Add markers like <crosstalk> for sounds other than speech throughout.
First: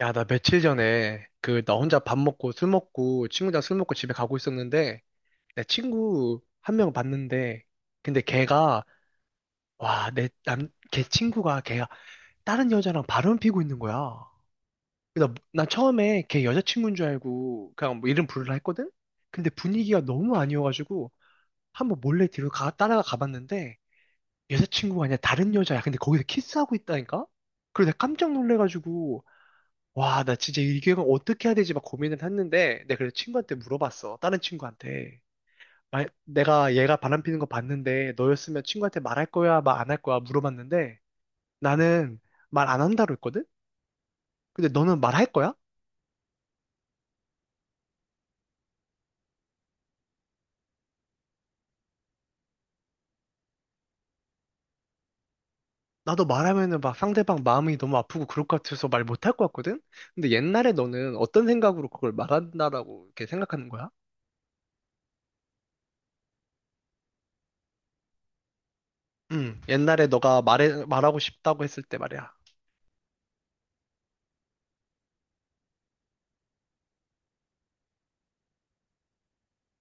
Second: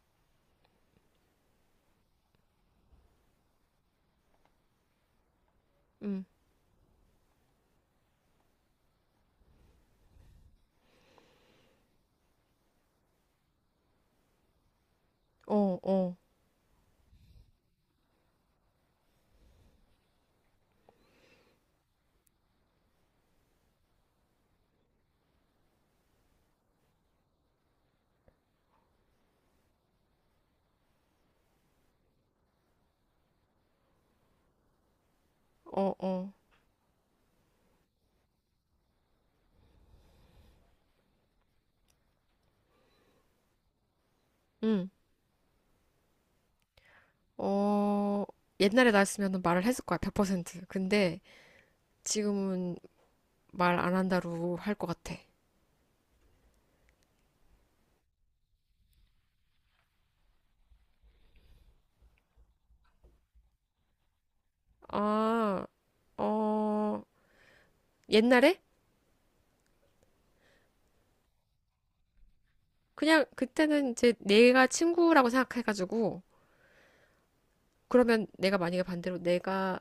야, 나 며칠 전에 그 나 혼자 밥 먹고 술 먹고 친구랑 술 먹고 집에 가고 있었는데 내 음. 친구 한 명 봤는데 근데 걔가 와, 걔 친구가 걔가 다른 여자랑 바람 피고 있는 거야. 나 어, 어, 처음에 걔 여자친구인 줄 알고 그냥 뭐 이름 부르라 했거든? 근데 분위기가 너무 아니어가지고 한번 몰래 뒤로 따라가 가봤는데 여자친구가 아니라 다른 여자야. 근데 거기서 키스하고 있다니까? 그래서 내가 깜짝 놀래가지고 와, 나 진짜 이 기획은 어떻게 해야 되지 막 고민을 했는데, 내가 그래서 친구한테 물어봤어. 다른 친구한테. 어, 어. 내가 얘가 바람 피는 거 봤는데, 너였으면 친구한테 말할 거야, 말 안 할 거야 물어봤는데, 나는 말 안 한다고 했거든? 근데 음. 너는 말할 거야? 어, 옛날에 나였으면 말을 했을 거야, 100%. 근데 지금은 말 안 한다로 할 것 같아. 나도 말하면은 막 상대방 마음이 너무 아프고 그럴 것 같아서 말 못 할 것 같거든? 근데 옛날에 너는 어떤 생각으로 그걸 말한다라고 이렇게 생각하는 거야? 아, 어, 옛날에? 응, 옛날에 너가 말하고 싶다고 했을 때 말이야. 그냥 그때는 이제 내가 친구라고 생각해가지고, 그러면 내가 만약에 반대로 내가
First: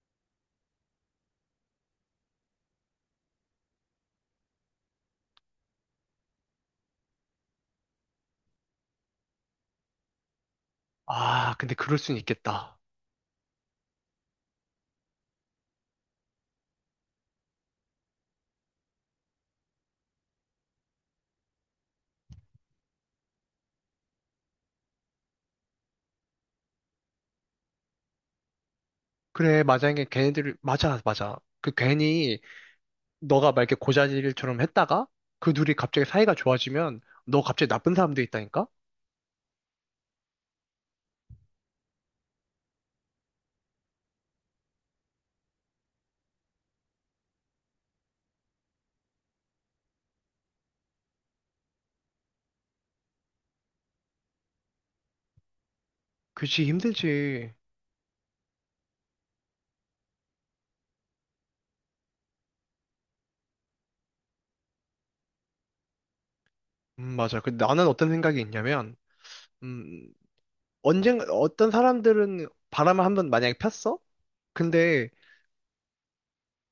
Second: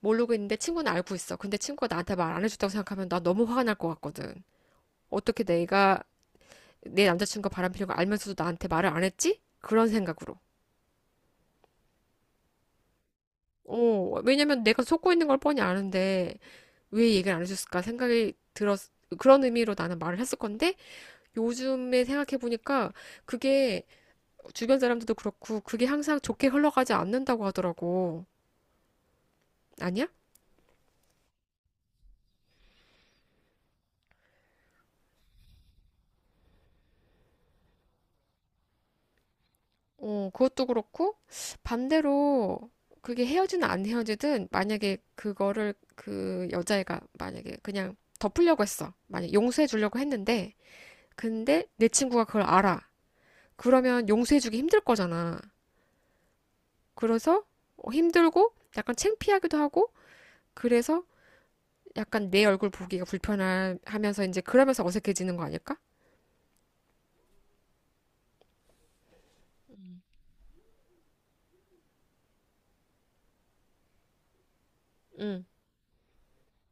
모르고 있는데 친구는 알고 있어. 근데 친구가 나한테 말 안 해줬다고 생각하면 나 너무 화가 날 것 같거든. 어떻게 내가 내 남자친구가 바람피는 거 알면서도 나한테 말을 안 했지? 그런 생각으로. 아, 근데 그럴 순 있겠다. 어, 왜냐면 내가 속고 있는 걸 뻔히 아는데 왜 얘기를 안 해줬을까 생각이 들었, 그런 의미로 나는 말을 했을 건데 요즘에 생각해보니까 그게 주변 사람들도 그렇고 그게 항상 좋게 흘러가지 않는다고 하더라고. 그래, 맞아. 이게 아니야? 걔네들, 맞아, 맞아. 그 괜히 너가 막 이렇게 고자질처럼 했다가 그 둘이 갑자기 사이가 좋아지면 너 갑자기 나쁜 사람도 있다니까? 어, 그것도 그렇고 반대로, 그게 헤어지든 안 헤어지든, 만약에 그거를 그 여자애가 만약에 그냥 덮으려고 했어. 만약 용서해 주려고 했는데 근데 내 친구가 그걸 알아. 그러면 용서해주기 힘들 거잖아. 그치, 그래서 힘들지. 어, 힘들고 약간 창피하기도 하고, 그래서 약간 내 얼굴 보기가 불편하면서 이제 그러면서 어색해지는 거 아닐까? 맞아. 근데 나는 어떤 생각이 있냐면, 음, 언젠가, 어떤 사람들은 바람을 한번 만약에 폈어? 근데 응.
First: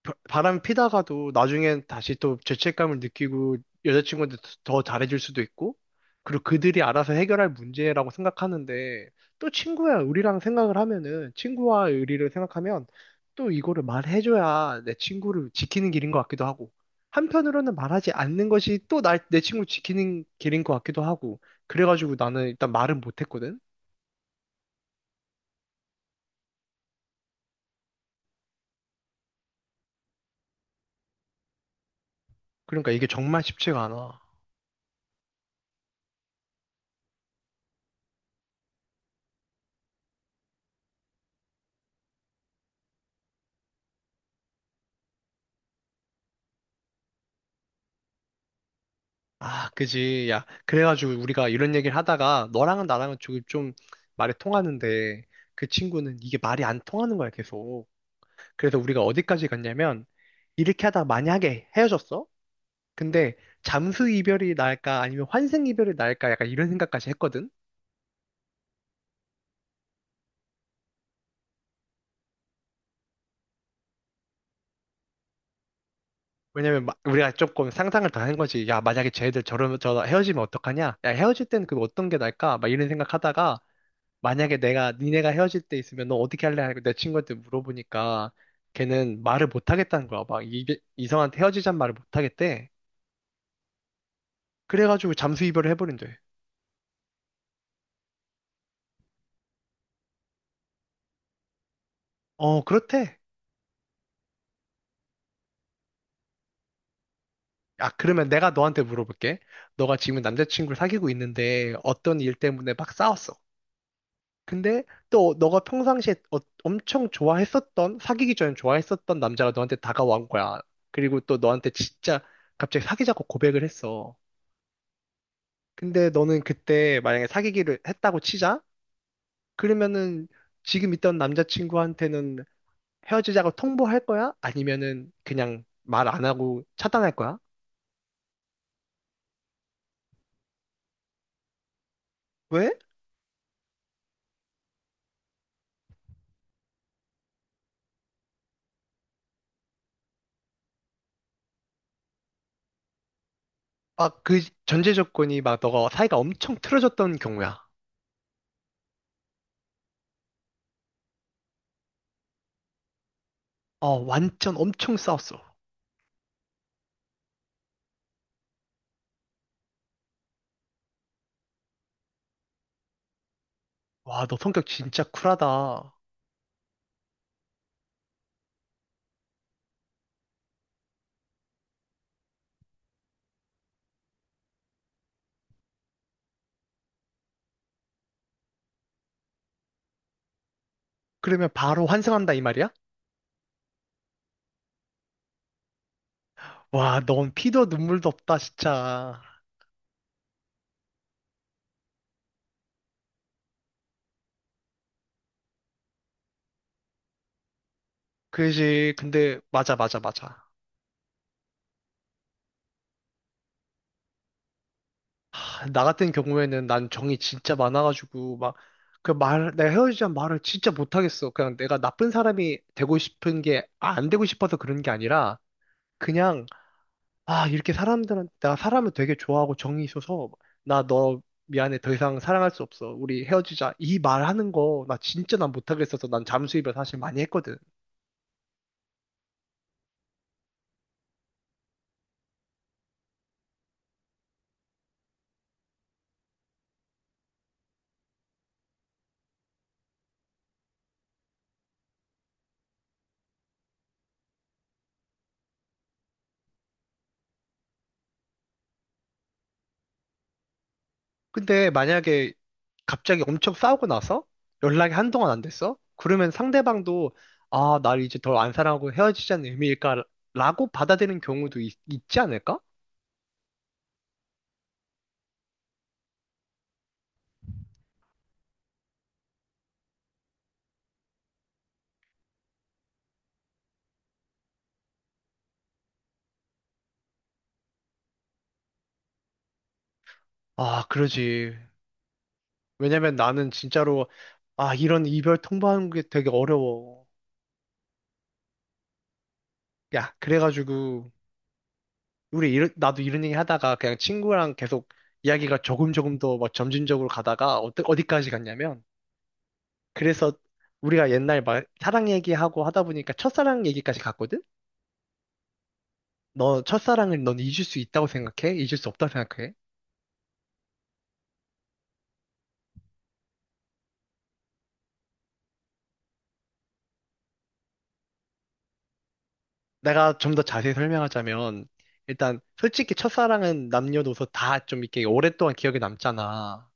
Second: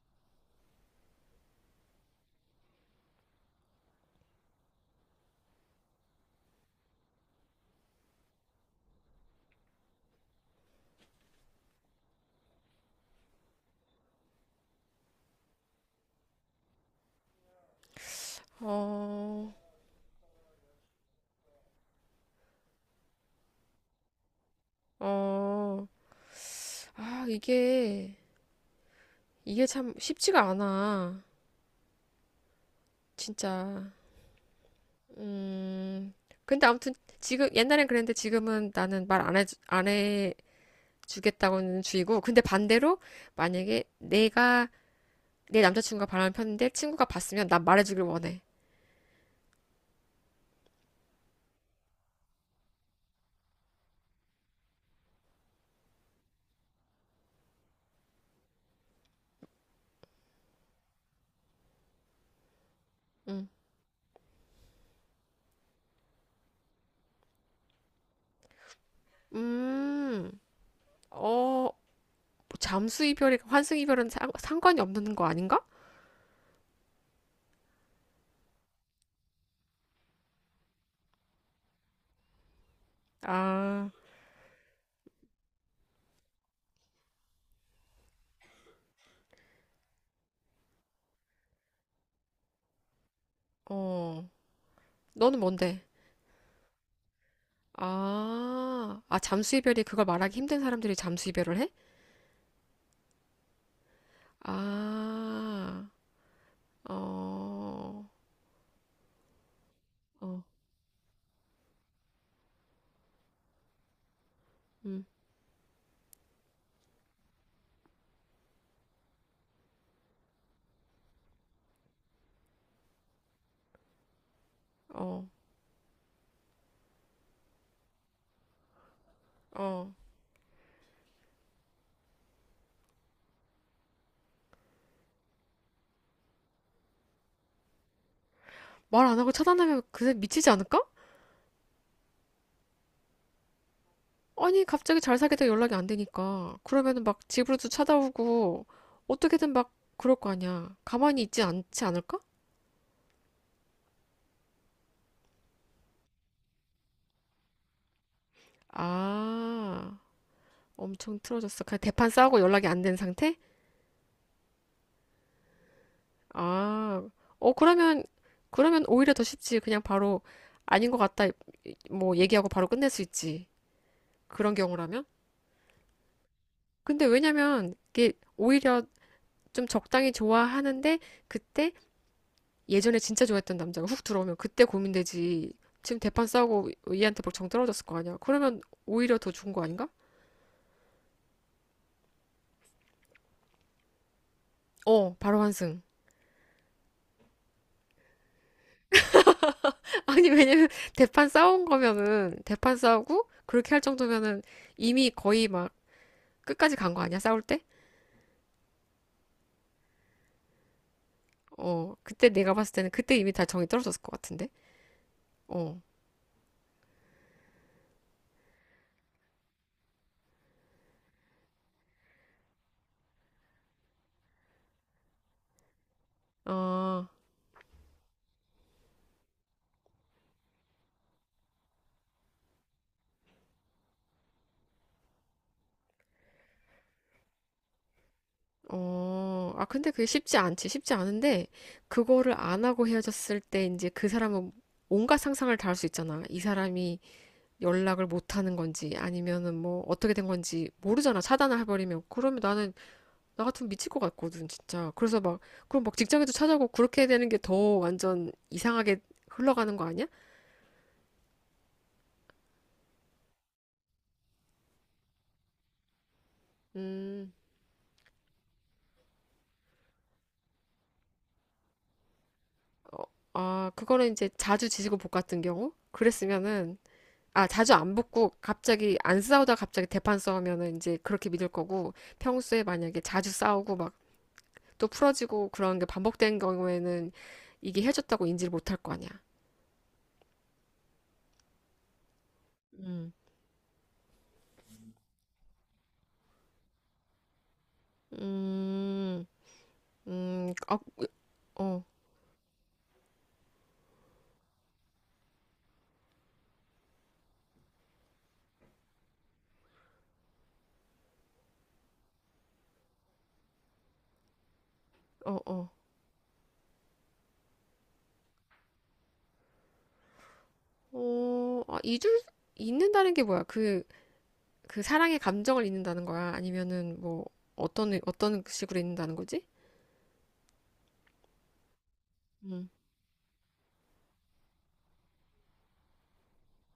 바람 피다가도 나중엔 다시 또 죄책감을 느끼고 여자친구한테 더 잘해줄 수도 있고, 그리고 그들이 알아서 해결할 문제라고 생각하는데, 또 친구야, 우리랑 생각을 하면은, 친구와 의리를 생각하면, 또 이거를 말해줘야 내 친구를 지키는 길인 것 같기도 하고, 한편으로는 말하지 않는 것이 또 내 어, 친구 지키는 길인 것 같기도 하고, 그래가지고 나는 일단 말은 못했거든? 어, 아, 이게 참 쉽지가 않아. 그러니까 이게 정말 쉽지가 진짜. 않아. 음, 근데 아무튼 지금, 옛날엔 그랬는데 지금은 나는 말 안 해, 안 해주겠다고는 주의고. 근데 반대로 만약에 내가 내 남자친구가 바람을 폈는데 친구가 봤으면 난 말해주길 원해. 아, 그지. 야, 그래가지고 우리가 이런 얘기를 하다가 너랑은 나랑은 조금 좀 말이 통하는데 그 친구는 이게 말이 안 통하는 거야, 계속. 그래서 우리가 어디까지 갔냐면 이렇게 하다 만약에 헤어졌어? 근데 응. 잠수 이별이 나을까 아니면 환생 이별이 나을까 약간 이런 생각까지 했거든? 음, 어, 뭐 잠수 이별이 환승 이별은 상관이 없는 거 아닌가? 왜냐면 우리가 조금 상상을 다 한 거지. 야, 만약에 쟤들 저러면 저 헤어지면 어떡하냐? 야, 헤어질 때는 그 어떤 게 나을까? 막 이런 생각하다가 아, 만약에 내가 니네가 헤어질 때 있으면 너 어떻게 할래? 하고 내 친구한테 물어보니까 걔는 말을 못 하겠다는 거야. 이성한테 헤어지자는 말을 못 하겠대. 어, 그래가지고 너는 잠수 이별을 뭔데? 해버린대. 아, 아, 잠수 이별이 그걸 말하기 힘든 사람들이 잠수 이별을 해? 어, 그렇대. 아, 아, 어, 그러면 내가 너한테 물어볼게. 너가 지금 어, 남자친구를 사귀고 있는데 어떤 일 때문에 막 싸웠어. 근데 음, 또 너가 평상시에 엄청 좋아했었던, 사귀기 전에 좋아했었던 남자가 너한테 다가온 거야. 그리고 또 너한테 진짜 갑자기 사귀자고 고백을 했어. 어, 근데 너는 그때 만약에 사귀기를 했다고 치자? 어. 그러면은 지금 있던 남자친구한테는 헤어지자고 통보할 거야? 아니면은 그냥 말 안 하고 차단할 거야? 말 안 하고 차단하면 그새 미치지 않을까? 왜? 아니, 갑자기 잘 사귀다 연락이 안 되니까. 그러면은 막 집으로도 찾아오고, 어떻게든 막 그럴 거 아니야. 가만히 있지 않지 않을까? 막 그 전제 조건이 막 너가 사이가 엄청 틀어졌던 경우야. 아. 엄청 틀어졌어. 그냥 대판 싸우고 연락이 안 된 상태? 어, 완전 엄청 싸웠어. 아, 어, 그러면, 그러면 오히려 더 쉽지. 그냥 바로, 아닌 것 같다. 뭐 얘기하고 바로 끝낼 수 있지. 와, 너 그런 성격 진짜 경우라면. 쿨하다. 근데 왜냐면 이게 오히려 좀 적당히 좋아하는데 그때 예전에 진짜 좋아했던 남자가 훅 들어오면 그때 고민되지. 지금 대판 싸우고 얘한테 벌정 떨어졌을 거 아니야. 그러면 오히려 더 좋은 거 아닌가? 그러면 바로 환승한다 이 말이야? 어, 바로 환승. 와, 넌 피도 눈물도 없다, 진짜. 아니, 왜냐면 대판 싸운 거면은, 대판 싸우고, 그렇게 할 정도면은, 이미 거의 막, 끝까지 간 거 아니야? 싸울 때? 그지. 근데 맞아, 맞아, 맞아. 어, 그때 내가 봤을 때는, 그때 이미 다 정이 떨어졌을 것 같은데? 어, 나 같은 경우에는 난 정이 진짜 많아가지고 막 그 말, 내가 헤어지자는 말을 진짜 못하겠어. 그냥 내가 나쁜 사람이 되고 싶은 게, 아, 안 되고 싶어서 그런 게 아니라 그냥 아, 아, 이렇게 사람들한테 나 사람을 되게 좋아하고 정이 있어서 나 너 미안해 더 이상 사랑할 수 없어. 우리 헤어지자. 이 말하는 거 나 진짜 난 못하겠어서 난 잠수입을 사실 많이 했거든. 어, 아, 근데 그게 쉽지 않지. 쉽지 않은데, 그거를 안 하고 헤어졌을 때, 이제 그 사람은 온갖 상상을 다 할 수 있잖아. 이 사람이 연락을 못 하는 건지, 아니면은 뭐, 어떻게 된 건지 모르잖아. 차단을 해버리면. 그러면 나는, 나 같으면 미칠 것 같거든, 진짜. 그래서 막, 그럼 막 직장에도 찾아고, 그렇게 되는 게 더 완전 이상하게 흘러가는 거 아니야? 근데 만약에 갑자기 엄청 싸우고 나서 연락이 한동안 안 됐어? 그러면 상대방도 음, 아, 날 이제 덜 안 사랑하고 헤어지자는 의미일까? 라고 받아들이는 경우도 지 않을까? 어, 아, 그거는 이제 자주 지지고 볶 같은 경우? 그랬으면은, 아, 자주 안 붙고 갑자기 안 싸우다 갑자기 대판 싸우면은 이제 그렇게 믿을 거고, 평소에 만약에 자주 싸우고 막 또 풀어지고 그런 게 반복된 경우에는 이게 헤어졌다고 인지를 못할 거 아니야. 아, 그러지. 음. 왜냐면 나는 진짜로 아, 이런 이별 통보하는 게 되게 어려워. 음, 야, 어, 그래가지고 어, 우리 나도 이런 얘기 하다가 그냥 친구랑 계속 이야기가 조금 더 막 점진적으로 가다가 어디까지 갔냐면 그래서 우리가 옛날 막 사랑 얘기하고 하다 보니까 첫사랑 얘기까지 갔거든? 어, 어. 너 첫사랑을 넌 잊을 수 있다고 생각해? 잊을 수 없다고 생각해? 어, 아, 잊을, 잊는다는 게 뭐야? 그, 그 사랑의 감정을 잊는다는 거야? 아니면은 뭐, 어떤, 어떤 식으로 잊는다는 거지? 내가 좀 더 자세히 설명하자면 일단 응. 솔직히 첫사랑은 남녀노소 다 좀 이렇게 오랫동안 기억에 남잖아.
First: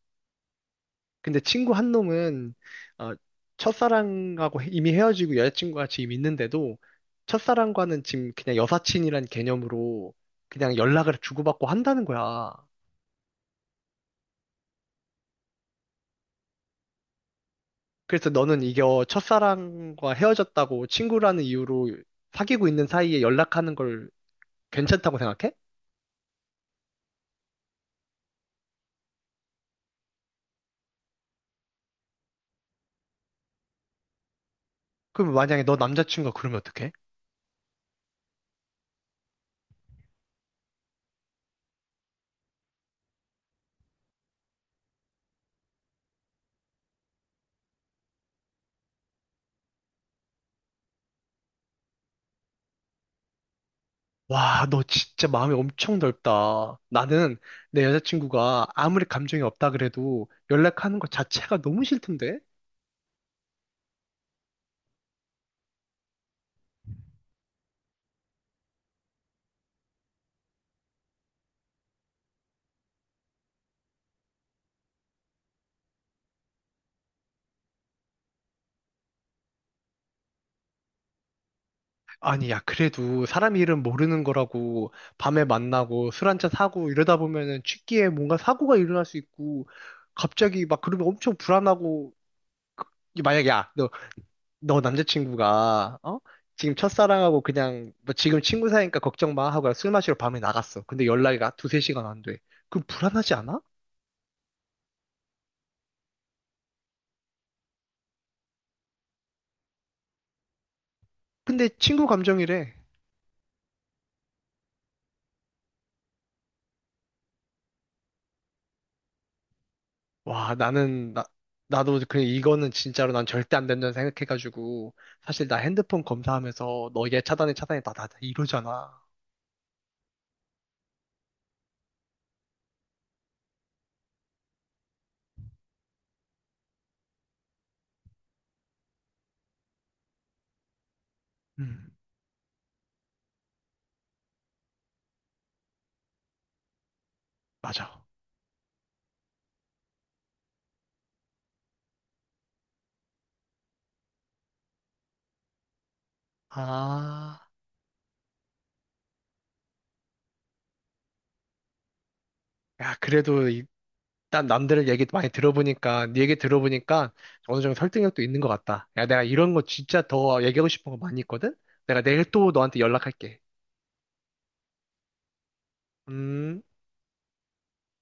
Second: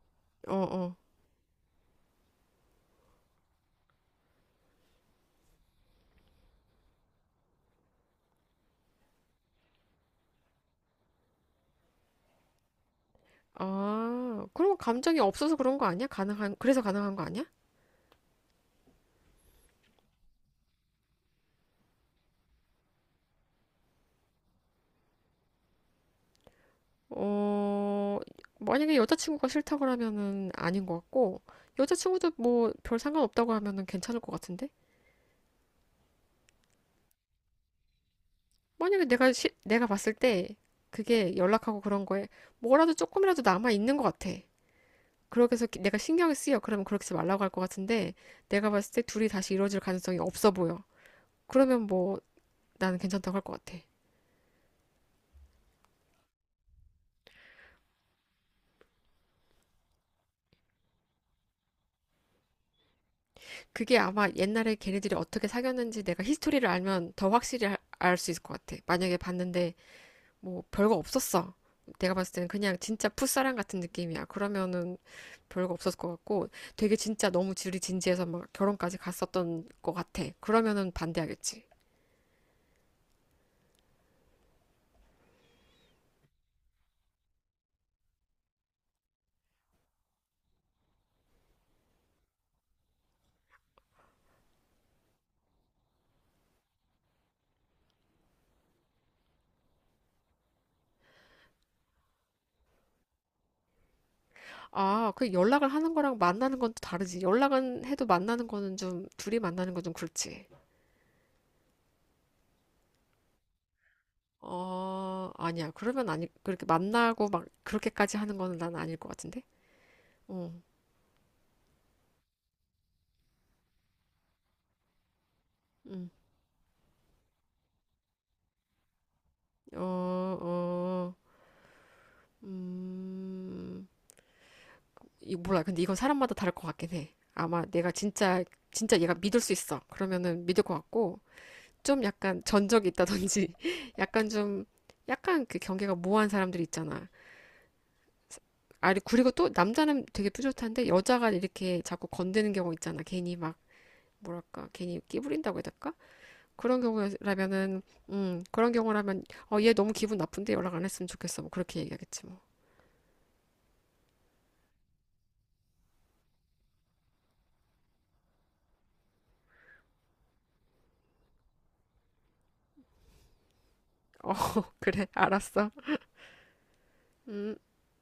어, 어. 근데 친구 한 놈은 어, 첫사랑하고 이미 헤어지고 여자친구가 지금 있는데도 첫사랑과는 지금 그냥 여사친이란 개념으로 그냥 연락을 주고받고 한다는 거야. 아, 그럼 감정이 없어서 그런 거 아니야? 가능한, 그래서 가능한 거 아니야? 그래서 너는 이겨 첫사랑과 헤어졌다고 친구라는 이유로 사귀고 있는 사이에 연락하는 걸 괜찮다고 생각해? 어, 만약에 여자친구가 싫다 그러면은 아닌 것 같고, 여자친구도 뭐 별 상관없다고 하면은 괜찮을 것 같은데? 그럼 만약에 너 남자친구가 그러면 어떡해? 만약에 내가 봤을 때, 그게 연락하고 그런 거에 뭐라도 조금이라도 남아 있는 것 같아. 그렇게 해서 내가 신경을 쓰여. 그러면 그렇게 하지 말라고 할 것 같은데, 내가 봤을 때 둘이 다시 이루어질 가능성이 없어 보여. 그러면 뭐 나는 괜찮다고 할 것 같아. 와, 너 진짜 마음이 엄청 넓다. 나는 내 여자친구가 아무리 감정이 없다 그래도 연락하는 것 자체가 너무 싫던데? 그게 아마 옛날에 걔네들이 어떻게 사귀었는지 내가 히스토리를 알면 더 확실히 알 수 있을 것 같아. 만약에 봤는데 뭐 별거 없었어. 내가 봤을 때는 그냥 진짜 풋사랑 같은 느낌이야. 그러면은 별거 없었을 것 같고, 되게 진짜 너무 둘이 진지해서 막 결혼까지 갔었던 것 같아. 그러면은 반대하겠지. 아니, 야, 그래도 사람 이름 모르는 거라고 밤에 만나고 술 한잔 사고 이러다 보면은 취기에 뭔가 사고가 일어날 수 있고 갑자기 막 그러면 엄청 불안하고 그- 만약에 야, 너 남자친구가 어? 지금 첫사랑하고 그냥 뭐 지금 친구 사이니까 걱정 마 하고 술 마시러 밤에 나갔어. 근데 연락이 가 두세 시간 안 돼. 그럼 불안하지 않아? 아, 그 연락을 하는 거랑 만나는 건 또 다르지. 연락은 해도 만나는 거는 좀, 둘이 만나는 건 좀 그렇지. 근데 친구 감정이래. 어, 아니야. 그러면 아니, 그렇게 만나고 막 그렇게까지 하는 거는 난 아닐 것 같은데? 어, 와 나는 나 나도 그냥 이거는 진짜로 난 절대 안 된다는 생각해가지고 사실 나 핸드폰 음, 검사하면서 너 얘 차단해 나나 이러잖아. 어, 어, 음, 이 몰라. 근데 이건 사람마다 다를 것 같긴 해. 아마 내가 진짜, 진짜 얘가 믿을 수 있어. 그러면은 믿을 것 같고, 음 좀 약간 전적이 있다든지, <laughs> 약간 좀, 약간 그 경계가 모호한 사람들 있잖아. 맞아. 아니, 그리고 또 남자는 되게 뿌듯한데 여자가 이렇게 자꾸 건드는 경우 있잖아. 괜히 막 뭐랄까, 괜히 끼부린다고 해야 될까? 그런 아 경우라면은, 그런 경우라면, 어, 얘 너무 기분 나쁜데 연락 안 했으면 좋겠어. 뭐 그렇게 얘기하겠지 뭐. 야 그래도 난 남들 얘기 많이 들어보니까, 네 얘기 들어보니까 어느 정도 설득력도 있는 것 같다. 야, 내가 이런 거 진짜 더 얘기하고 싶은 거 많이 있거든? 내가 내일 또 너한테 연락할게. 어, <laughs> 그래, 알았어. 음. 음.